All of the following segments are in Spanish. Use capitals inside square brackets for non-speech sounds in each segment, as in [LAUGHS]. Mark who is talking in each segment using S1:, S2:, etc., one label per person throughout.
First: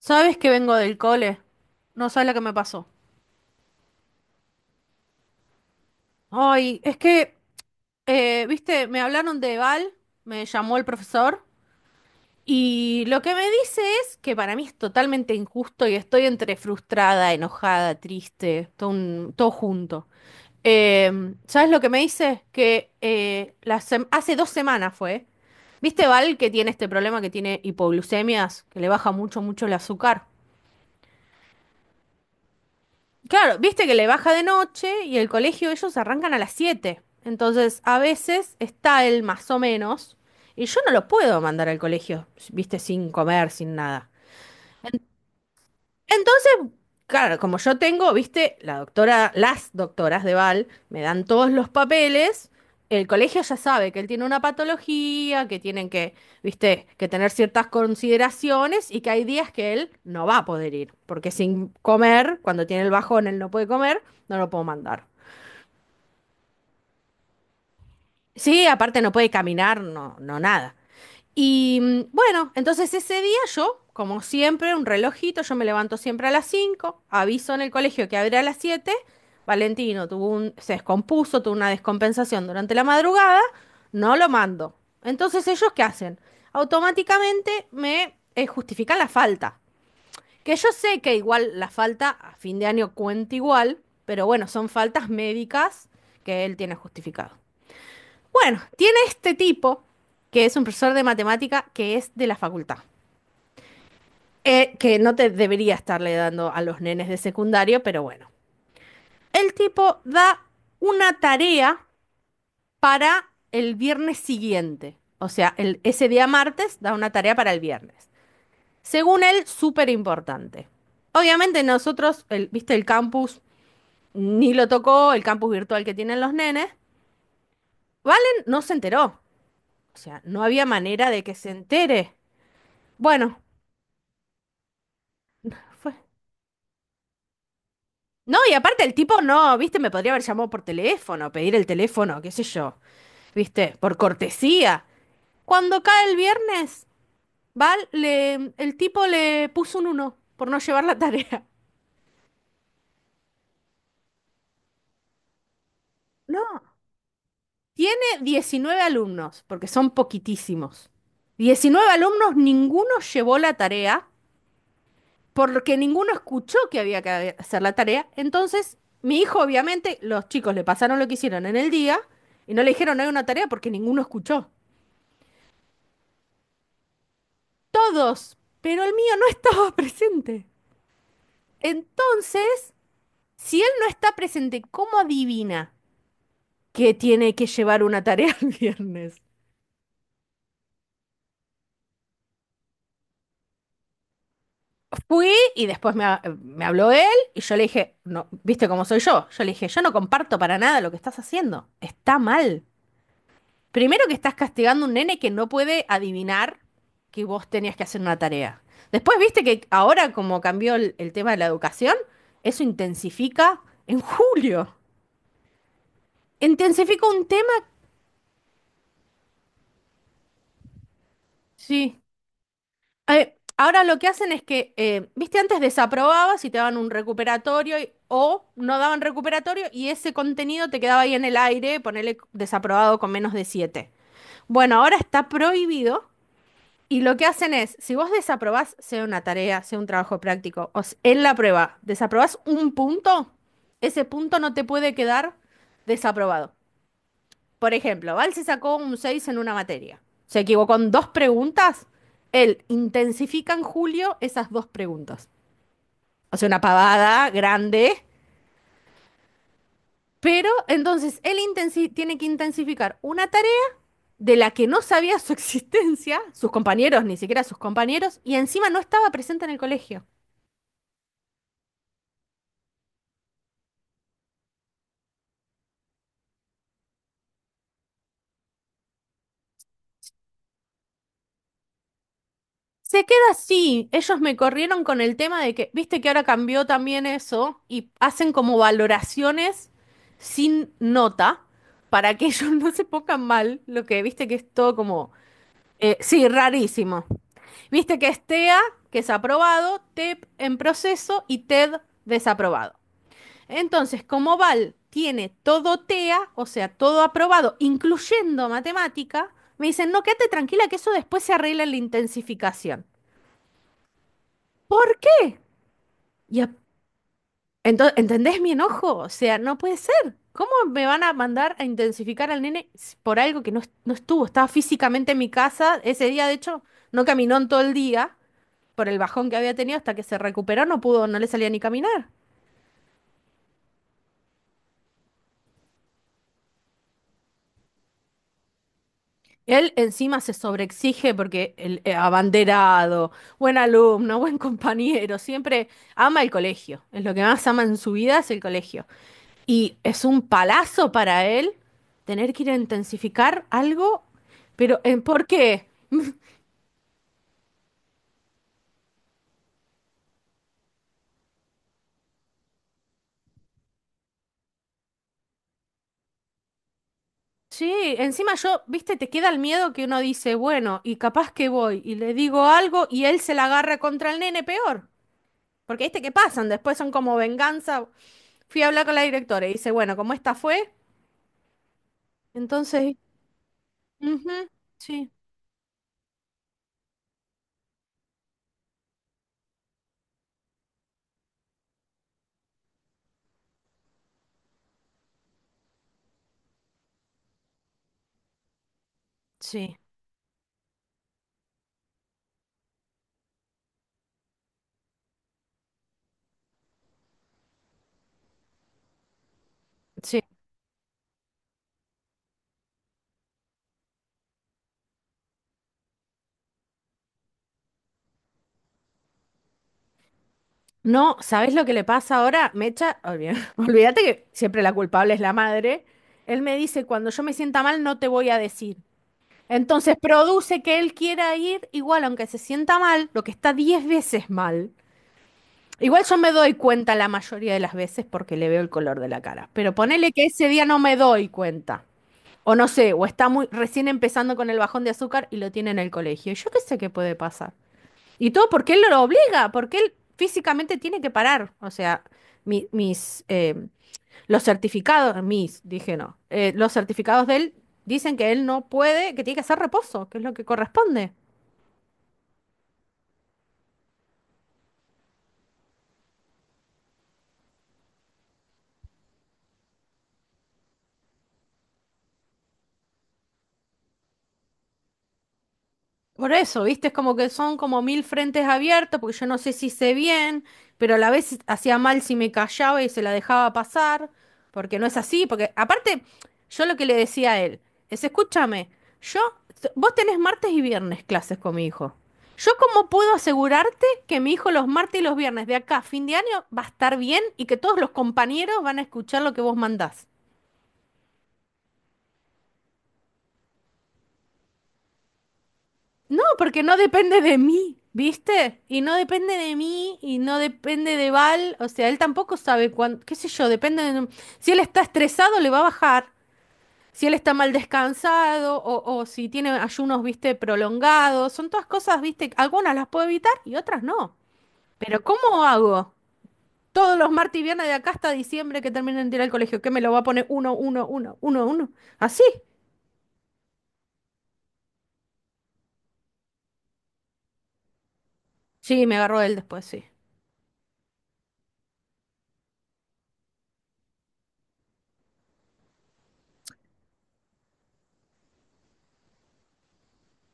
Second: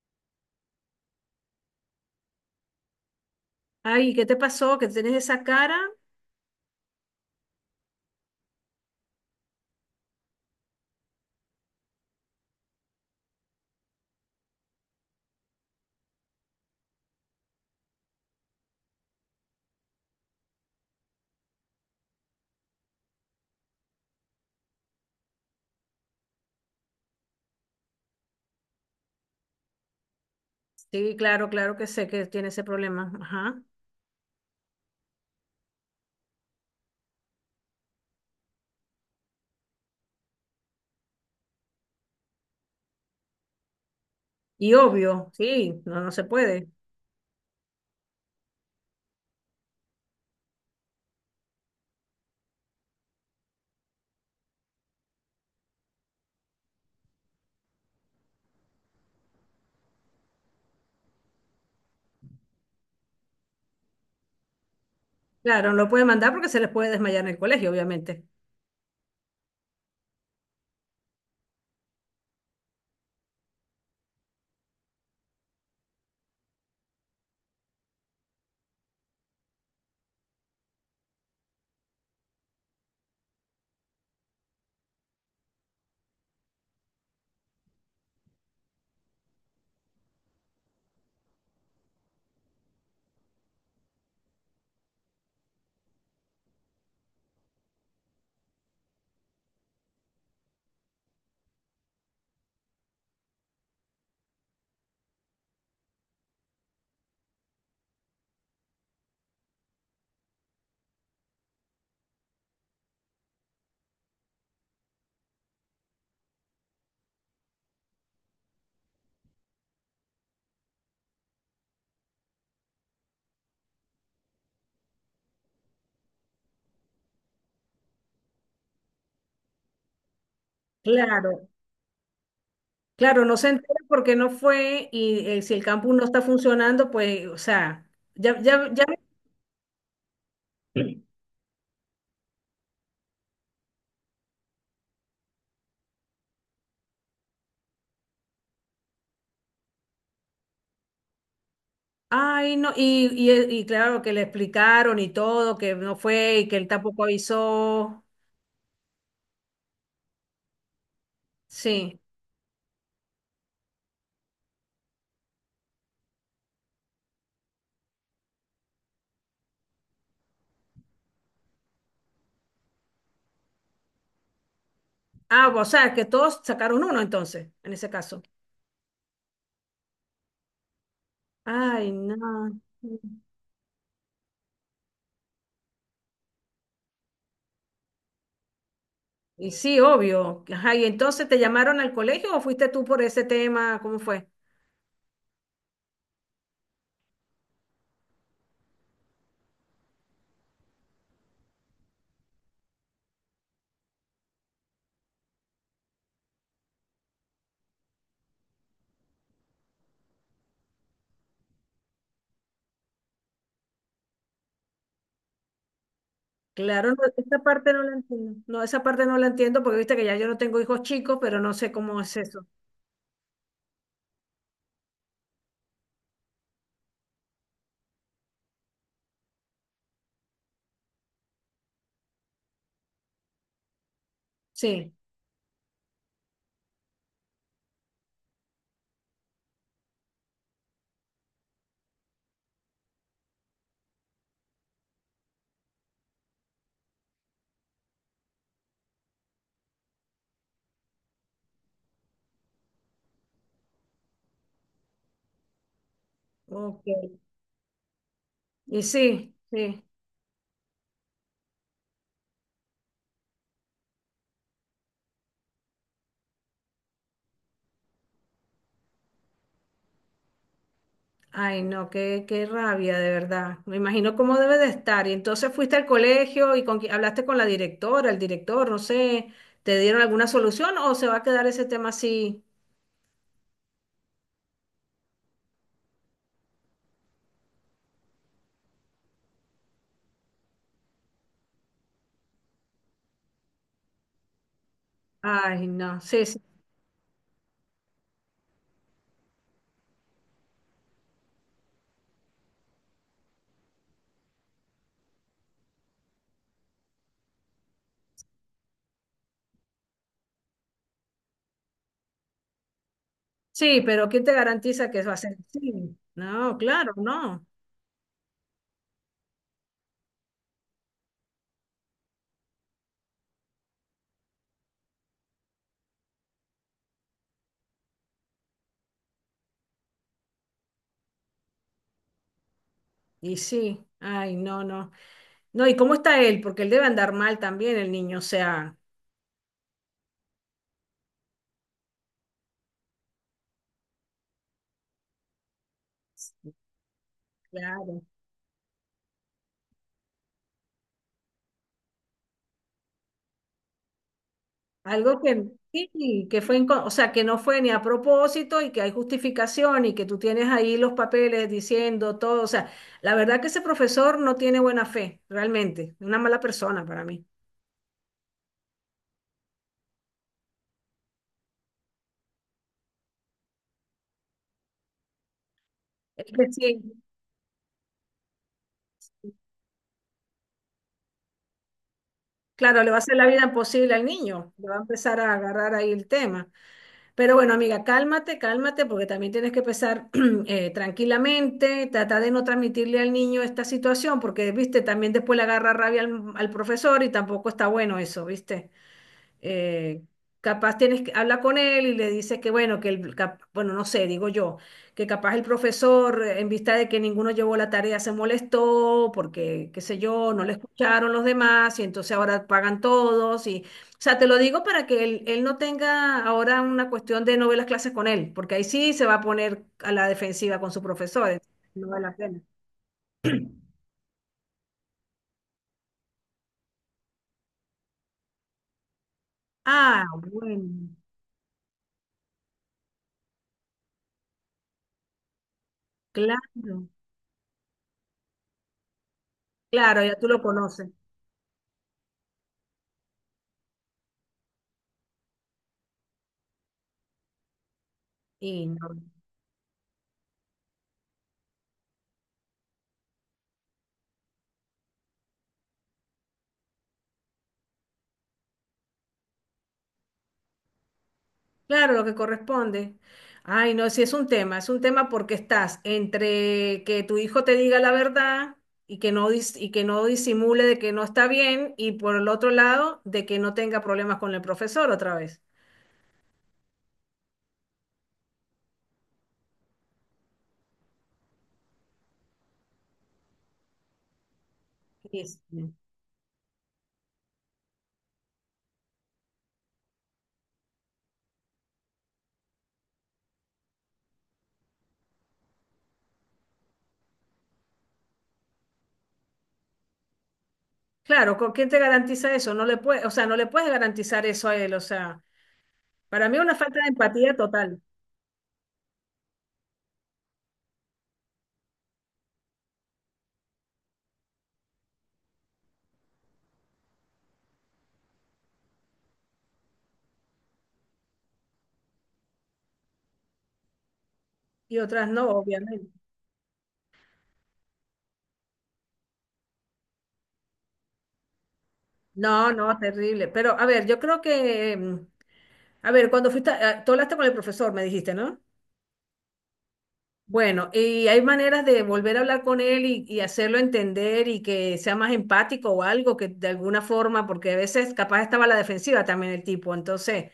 S1: ¿Sabes que vengo del cole? No sabes lo que me pasó.
S2: Ay, ¿qué te pasó? ¿Que tienes esa cara?
S1: Ay, es que, viste, me hablaron de Val, me llamó el profesor, y lo que me dice es que para mí es totalmente injusto y estoy entre frustrada, enojada, triste, todo, todo junto. Eh, ¿Sabes lo que me dice? Que hace 2 semanas fue. ¿Viste Val que tiene este problema que tiene hipoglucemias, que le baja mucho, mucho el azúcar?
S2: Sí, claro, claro que sé que tiene ese problema.
S1: Claro,
S2: Ajá.
S1: viste que le baja de noche y el colegio ellos arrancan a las 7. Entonces, a veces está él más o menos y yo no lo puedo mandar al colegio, viste, sin comer, sin nada.
S2: Y obvio, sí, no, no se puede.
S1: Entonces, claro, como yo tengo, viste, la doctora, las doctoras de Val me dan todos los papeles, el colegio ya sabe que él tiene una patología, que tienen que, viste, que tener ciertas consideraciones y que hay días que él no va a poder ir, porque sin comer, cuando tiene el bajón, él no puede comer, no lo puedo mandar.
S2: Claro, no lo puede mandar porque se les puede desmayar en el colegio, obviamente.
S1: Sí, aparte no puede caminar, no, no nada. Y bueno, entonces ese día yo, como siempre, un relojito, yo me levanto siempre a las 5, aviso en el colegio que abre a las 7. Valentino tuvo se descompuso, tuvo una descompensación durante la madrugada, no lo mando. Entonces ellos, ¿qué hacen? Automáticamente me justifican la falta. Que yo sé que igual la falta a fin de año cuenta igual, pero bueno, son faltas médicas que él tiene justificado. Bueno, tiene este tipo, que es un profesor de matemática, que es de la facultad. Que no te debería estarle dando a los nenes de secundario, pero bueno. El tipo da una tarea para el viernes siguiente. O sea, ese día martes da una tarea para el viernes. Según él, súper importante. Obviamente nosotros, viste, el campus ni lo tocó, el campus virtual que tienen los nenes. Valen no se enteró. O sea, no había manera de que
S2: Claro,
S1: se entere.
S2: claro, no
S1: Bueno,
S2: se entera porque no fue y si el
S1: fue.
S2: campus no está funcionando, pues, o sea,
S1: No,
S2: ya,
S1: y
S2: ya,
S1: aparte
S2: ya.
S1: el tipo no, viste, me podría haber llamado por
S2: [CLEARS THROAT]
S1: teléfono, pedir el teléfono, qué sé yo, viste, por cortesía. Cuando cae el viernes, el tipo le puso un uno por no llevar la tarea.
S2: Ay, no, y claro que le explicaron y todo, que no fue y que
S1: No,
S2: él tampoco
S1: tiene
S2: avisó.
S1: 19 alumnos, porque son poquitísimos. diecinueve
S2: Sí.
S1: alumnos, ninguno llevó la tarea, porque ninguno escuchó que había que hacer la tarea. Entonces, mi hijo, obviamente, los chicos le pasaron lo que hicieron en el día y no le dijeron "No hay una tarea porque ninguno escuchó".
S2: Ah, o sea, que todos sacaron uno entonces, en ese caso.
S1: Todos, pero el mío no estaba [LAUGHS] presente.
S2: Ay, no.
S1: Entonces, si él no está presente, ¿cómo adivina que tiene que llevar una tarea [LAUGHS] el viernes?
S2: Y sí, obvio. Ajá, y entonces te llamaron al colegio o fuiste tú por ese tema, ¿cómo fue?
S1: Fui y después me, me habló él y yo le dije, no, ¿viste cómo soy yo? Yo le dije, yo no comparto para nada lo que estás haciendo. Está mal. Primero que estás castigando a un nene que no puede adivinar que vos tenías que hacer una tarea. Después, viste que ahora como cambió el tema de la educación, eso intensifica en julio.
S2: Claro, no,
S1: Intensifica un
S2: esa
S1: tema,
S2: parte no la entiendo. No, esa parte no la entiendo porque viste que ya yo no tengo hijos chicos, pero no sé cómo
S1: sí.
S2: es eso.
S1: Ahora lo que hacen es que, viste, antes desaprobabas y te daban un recuperatorio o no daban recuperatorio y ese contenido te quedaba ahí en el aire, ponerle desaprobado con menos de 7. Bueno,
S2: Sí,
S1: ahora está prohibido y lo que hacen es, si vos desaprobás, sea una tarea, sea un trabajo práctico, en la prueba, desaprobás un punto, ese punto no te puede quedar desaprobado. Por ejemplo, Val se sacó un 6 en una materia. Se equivocó en dos preguntas. Él intensifica en julio esas dos preguntas. O sea, una
S2: ok.
S1: pavada grande.
S2: Y sí, sí.
S1: Pero entonces él tiene que intensificar una tarea de la que no sabía su [LAUGHS] existencia, sus compañeros, ni siquiera sus compañeros, y encima no estaba presente en el colegio.
S2: Ay, no, qué, qué rabia, de verdad. Me imagino cómo debe de estar. Y entonces fuiste al colegio y con, hablaste con la directora, el director, no sé, ¿te dieron alguna solución o se va a quedar ese tema así?
S1: Se queda así. Ellos me corrieron con el tema de que, viste que ahora cambió también eso y hacen como valoraciones sin nota para que ellos [LAUGHS] no se pongan mal, lo que viste que es todo como,
S2: Ay, no, sí,
S1: sí,
S2: sí.
S1: rarísimo. Viste que es TEA, que es aprobado, TEP en proceso y TED desaprobado. Entonces, como Val tiene todo TEA, o sea, todo aprobado, incluyendo matemática, me dicen, no, quédate tranquila que eso después se arregla en la intensificación.
S2: Sí, pero ¿quién te garantiza
S1: ¿Por
S2: que va a
S1: qué?
S2: ser así?
S1: Y a-
S2: No, claro, no.
S1: ¿Entendés mi enojo? O sea, no puede ser. ¿Cómo me van a mandar a intensificar al nene por algo que no estuvo? Estaba físicamente en mi casa. Ese día, de hecho, no caminó en todo el día por el bajón que había tenido hasta que se recuperó. No pudo, no le salía ni caminar.
S2: Y sí, ay, no, no. No, ¿y cómo está él? Porque él debe andar mal también, el niño, o sea,
S1: Él encima se sobreexige porque el abanderado, buen alumno, buen [LAUGHS] compañero, siempre ama el colegio. Es lo que más ama en su
S2: claro.
S1: vida es el colegio. Y es un palazo para él tener que ir a intensificar algo, pero ¿en
S2: Algo
S1: por
S2: que
S1: qué?
S2: sí, que fue, o sea, que no fue ni a propósito y que hay justificación y que tú tienes ahí los papeles diciendo todo, o sea, la verdad que ese profesor no tiene buena fe, realmente, una mala persona para mí.
S1: Sí, encima yo, viste, te queda el miedo que uno dice, bueno, y capaz que voy y le digo algo y él se la agarra contra el nene peor. Porque viste que
S2: Es que
S1: pasan, después son
S2: sí,
S1: como venganza. Fui a hablar con la directora y dice, bueno, como esta fue,
S2: claro, le
S1: entonces,
S2: va a hacer la vida imposible al
S1: ujú,
S2: niño, le va a
S1: sí,
S2: empezar a agarrar ahí el tema. Pero bueno, amiga, cálmate, cálmate, porque también tienes que pensar [CLEARS THROAT] tranquilamente, tratar de no transmitirle al niño esta situación, porque, viste, también después le agarra rabia al, al profesor y tampoco está bueno eso, ¿viste?
S1: sí,
S2: eh, capaz tienes que habla con él y le dices que bueno, bueno, no sé, digo yo, que capaz el profesor, en vista de que ninguno llevó la tarea, se molestó porque, qué sé
S1: sí.
S2: yo, no le escucharon los demás y entonces ahora pagan todos y, o sea, te lo digo para que él no tenga ahora una cuestión de no ver las clases con él, porque ahí sí se va a poner a la defensiva con sus
S1: No,
S2: profesores.
S1: ¿sabes lo que le
S2: No vale
S1: pasa
S2: la pena.
S1: ahora? Mecha, [LAUGHS] olvídate que siempre la culpable es la madre. Él me dice, cuando yo me sienta mal, no te voy a decir. Entonces
S2: Ah,
S1: produce que
S2: bueno,
S1: él quiera ir igual, aunque se sienta mal, lo que está 10 veces mal. Igual yo me doy
S2: claro,
S1: cuenta la mayoría de las veces porque le veo el color de la cara. Pero
S2: claro,
S1: ponele
S2: ya
S1: que
S2: tú lo
S1: ese día no
S2: conoces.
S1: me doy cuenta. O no sé, o está muy recién empezando con el bajón de azúcar y lo tiene en el colegio. Yo qué sé qué puede pasar. Y todo
S2: Y
S1: porque él
S2: no.
S1: lo obliga, porque él físicamente tiene que parar. O sea, mi- mis, eh, los certificados, mis, dije no, los certificados de él dicen que él no puede, que tiene que hacer reposo, que es lo que corresponde.
S2: Claro, lo que corresponde. Ay, no, sí es un tema porque estás entre que tu hijo te diga la verdad y que no, y que no disimule de que no está bien y por el otro lado de que no tenga problemas con el profesor otra vez.
S1: Por eso, ¿viste? Es como que son como mil frentes abiertos, porque yo no sé si hice bien, pero a la vez hacía mal si me callaba y se la dejaba pasar, porque no es
S2: Sí,
S1: así, porque
S2: sí.
S1: aparte, yo lo que le decía a él es, escúchame, yo, vos tenés martes y viernes clases con mi hijo. ¿Yo cómo puedo asegurarte que mi hijo los martes y los viernes de acá a fin de año va a estar bien y que todos los compañeros van a escuchar lo que vos mandás?
S2: Claro, ¿con quién te garantiza eso? No le puede, o sea, no le puedes garantizar eso a él, o sea,
S1: No,
S2: para mí es una
S1: porque no
S2: falta de
S1: depende
S2: empatía
S1: de mí,
S2: total
S1: ¿viste? Y no depende de mí y no depende de Val. O sea, él tampoco sabe cuándo, qué sé yo, depende de... Si él está estresado, le va a bajar. Si él está mal descansado o si tiene ayunos, viste, prolongados. Son todas cosas, viste, algunas las puedo evitar y otras no.
S2: y
S1: Pero
S2: otras no,
S1: ¿cómo
S2: obviamente.
S1: hago? Todos los martes y viernes de acá hasta diciembre que terminen de ir al colegio, ¿qué me lo va a poner uno, uno, uno, uno, uno? ¿Así?
S2: No, no, terrible. Pero a ver, yo creo que, a ver, cuando fuiste, tú hablaste con el profesor, me dijiste, ¿no?
S1: Sí, me agarró él después, sí.
S2: Bueno, y hay maneras de volver a hablar con él y hacerlo entender y que sea más empático o algo, que de alguna forma, porque a veces capaz estaba a la defensiva también el tipo, entonces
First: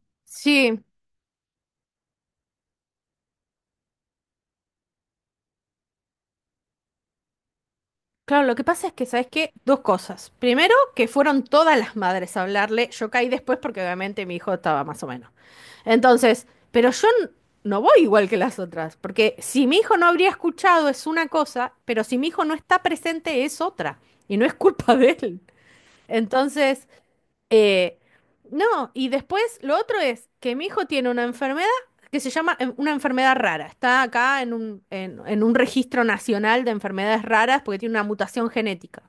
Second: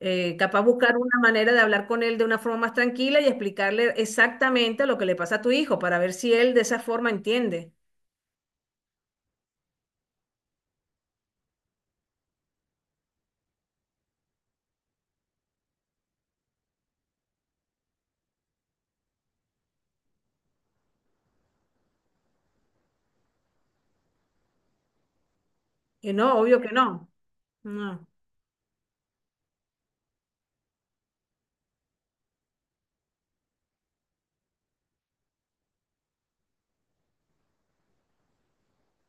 S2: capaz
S1: Sí,
S2: buscar una manera de hablar con él de una forma más tranquila y explicarle exactamente lo que le pasa a tu hijo para ver si él de esa forma entiende.
S1: claro, lo que pasa es que, ¿sabes qué? Dos cosas. Primero, que fueron todas las madres a hablarle. Yo caí después porque obviamente mi hijo estaba más o menos. Entonces, pero yo no voy igual que las otras, porque si mi hijo no habría escuchado es una cosa, pero si mi hijo no está presente es otra, y no es culpa de él.
S2: Y no, obvio que
S1: Entonces,
S2: no.
S1: eh,
S2: No.
S1: no, y después lo otro es que mi hijo tiene una enfermedad que se llama una enfermedad rara. Está acá en un, en un registro nacional de enfermedades raras porque tiene una mutación genética.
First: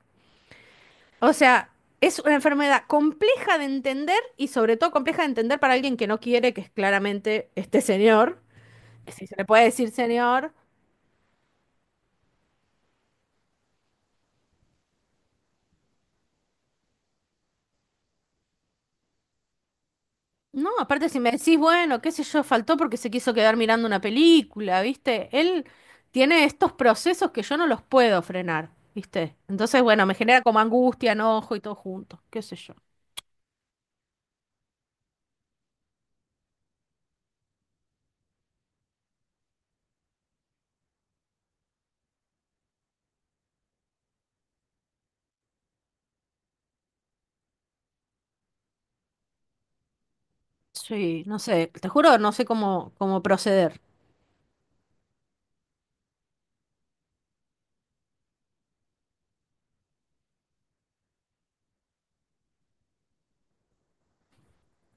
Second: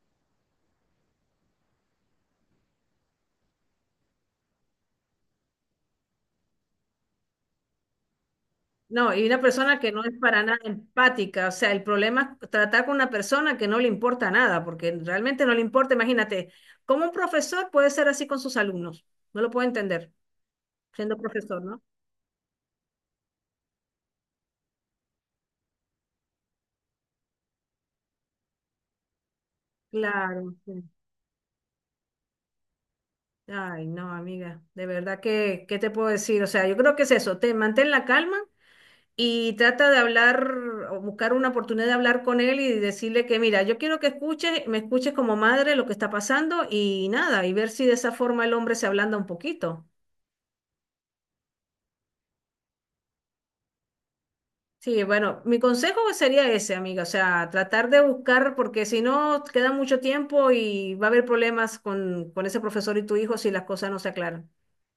S1: O sea, es una enfermedad compleja de entender y sobre todo compleja de entender para alguien que no quiere, que es claramente este señor.
S2: No, y
S1: Si se
S2: una
S1: le puede
S2: persona que
S1: decir
S2: no es para
S1: señor.
S2: nada empática, o sea, el problema es tratar con una persona que no le importa nada, porque realmente no le importa, imagínate, ¿cómo un profesor puede ser así con sus alumnos? No lo puedo entender,
S1: No, aparte
S2: siendo
S1: si me decís,
S2: profesor, ¿no?
S1: bueno, qué sé yo, faltó porque se quiso quedar mirando una película, ¿viste? Él tiene estos procesos que yo no los puedo frenar, ¿viste? Entonces, bueno, me genera
S2: Claro,
S1: como
S2: sí.
S1: angustia, enojo y todo junto, qué sé yo.
S2: Ay, no, amiga, de verdad que, ¿qué te puedo decir? O sea, yo creo que es eso, te mantén la calma y trata de hablar o buscar una oportunidad de hablar con él y decirle que, mira, yo quiero que escuches, me escuches como madre lo que está pasando y nada, y ver si de esa forma el hombre se ablanda un poquito.
S1: Sí, no sé, te juro, no sé cómo proceder.
S2: Sí, bueno, mi consejo sería ese, amiga, o sea, tratar de buscar, porque si no, queda mucho tiempo y va a haber problemas con ese profesor y tu hijo si las cosas no se aclaran.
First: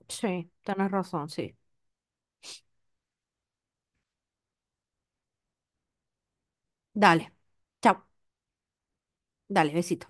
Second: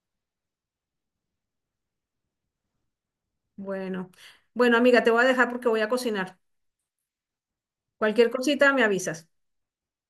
S1: Sí, tenés razón, sí.
S2: Bueno, bueno, amiga, te voy a dejar porque voy a cocinar.
S1: Dale, chao,
S2: Cualquier cosita me avisas.
S1: dale, besito.